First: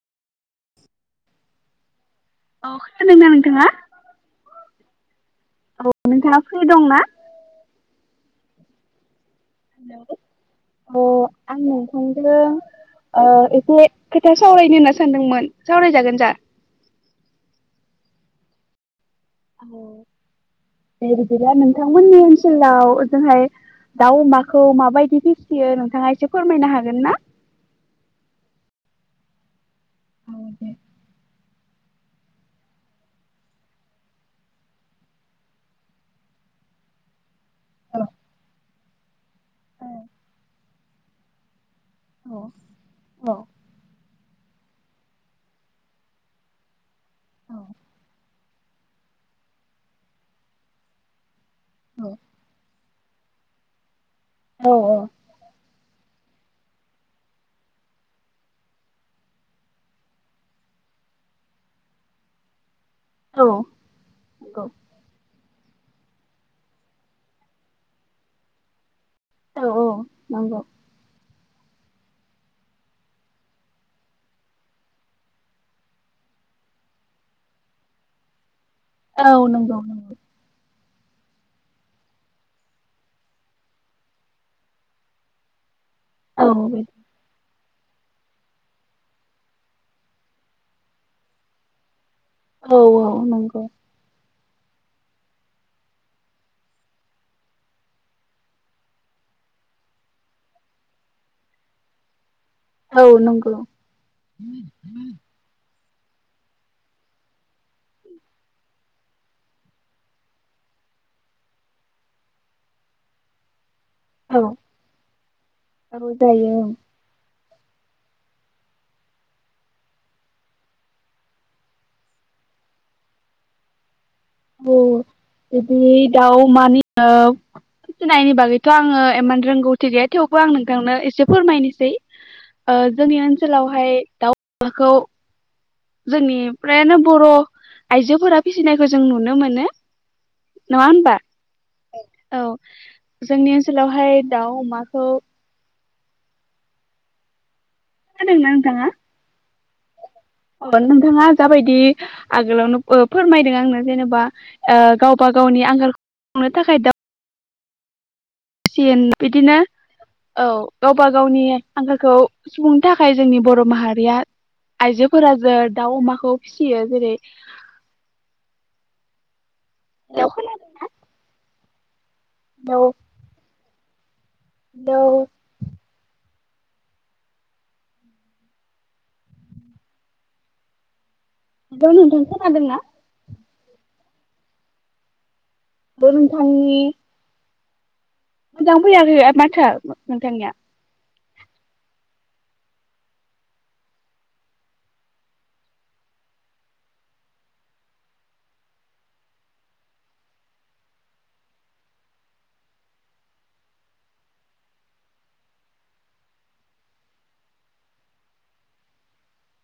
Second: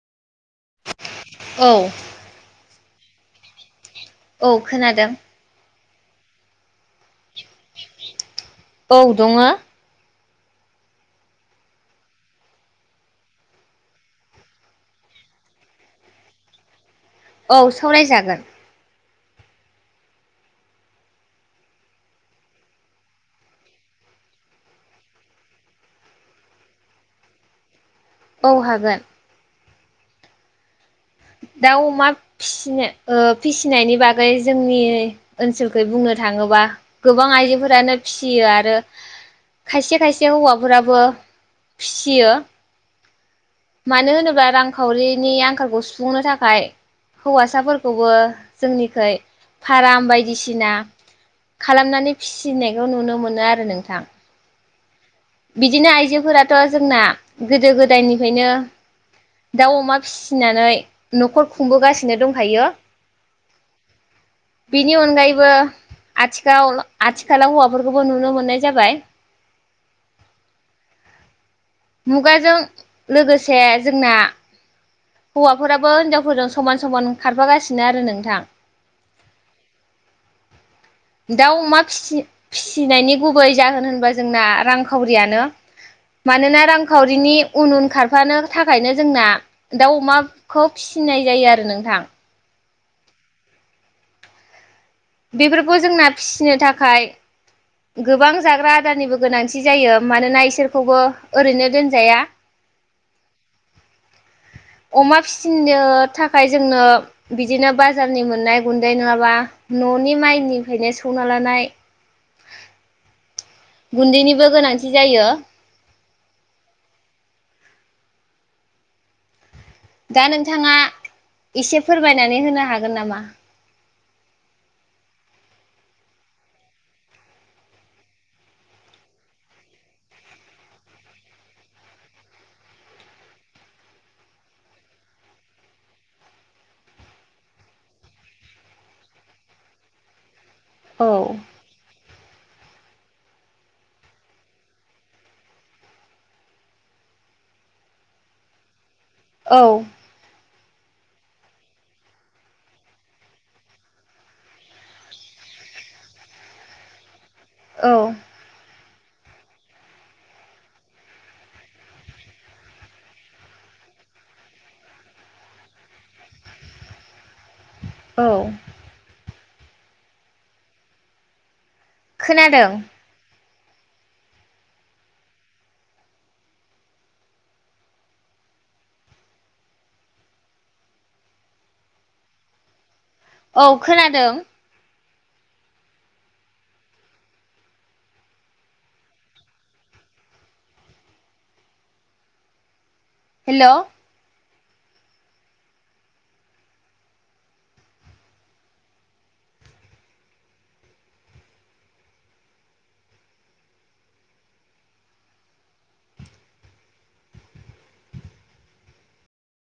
औ औ खोनादोंना नोंथाङा? औ खोनादों औ नोंथाङा फ्रि दं ना? औ दङ। हेलौ अ आं नोंथां जों ओ एसे खोथा सावरायनो होनना सानदोंमोन सावरायजागोन जा? औ सावरायजागोन। [inaudible] औ दे बिदिब्ला नोंथांमोननि ओनसोलाव ओजोंहाय दाउ अमाखौ माबायदि फिसियो नोंथाङा एसे फोरमायनो हागोन ना? औ हागोन। औ दे दाउ अमा फिसिनो ओ फिसिनायनि बागै जोंनि ओनसोलखै बुंनो थाङो [unintelligible] गोबां औ आइजोफोरानो फिसियो आरो खायसे खायसे हौवाफोराबो फिसियो औ मानो होनोब्ला रांखावरिनि आंखालखौ सुफुंनो थाखाय हौवासाफोरखौबो जोंनिखै फाराम बायदिसिना खालामनानै फिसिनाय बेयाव नुनो मोनो आरो नोंथां औ औ बिदिनो आइजोफोराथ' जोंना गोदो गोदायनिफ्रायनो दाउ अमा फिसिनानै न'खर खुंबोगासिनो दंखायो। औ बेनि अनगायैबो आथिखालाव आथिखालाव हौवाफोरखौबो नुनो मोननाय जाबाय। औ औ नंगौ मुगाजों लोगोसे जोंना हौवाफोराबो हिनजावफोरजों समान समान खारफागासिनो आरो नोंथां। औ नंगौ नंगौ दाउ अमा फिसि-फिसिनायनि गुबै जाहोन होनबा जोंना रांखावरियानो औ मानोना नंगौ नंगौ रांखावरिनि उन उन खारफानो थाखायनो जोंना दाउ अमाखौ फिसिनाय जायो आरो नोंथां। औ औ नंगौ। बेफोरखौ जोंना फिसिनो थाखाय गोबां जाग्रा आदारनिबो गोनांथि जायो मानोना इसोरखौबो ओरैनो दोनजाया। औ नंगौ। अमा फिसिनो थाखाय जोंनो बिदिनो बाजारनि मोननाय गुन्दै नङाबा न'नि माइनिफ्रायनो [inaudible] लानाय [inaudible] औ गुन्दैनिबो गोनांथि जायो। औ जायो ओं। दा नोंथाङा इसे फोरमायनानै होनो हागोन नामा? औ बिदि दाउ मानि ओ फिसिनायनि बागैथ' आङो एमान रोंगौथि गैया थेवबो आं नोंथांनो एसे फोरमायनोसै। ओ जोंनि ओनसोलावहाय दाउ अमाखौ जोंनि फ्रायानो बर' आइजोफोरा फिसिनायखौ जों नुनो मोनो। नङा औ होनबा [inaudible] औ जोंनि ओनसोलावहाय दाउ अमाखौ खोनादों ना नोंथाङा? औ अ नोंथाङा जाबायदि आगोलावनो ओ फोरमायदों आंनो जेनेबा ओ गावबा गाव गावनि आंगालखौ सुफुंनो थाखाय दाउ औ [inaudible] बिदिनो औ गावबा गावनि आंखालखौ सुबुंनो थाखाय जोंनि बर' माहारिया आइजोफोरा [unintelligible] दाउ अमाखौ फिसियो जेरै औ। खना खोनादों। हेलौ। हेलौ नोंथां खोनादोंना? औ खोनादों बे नोंथांनि। मोजां फैयाखैया माथोआ नोंथांनिया हेल'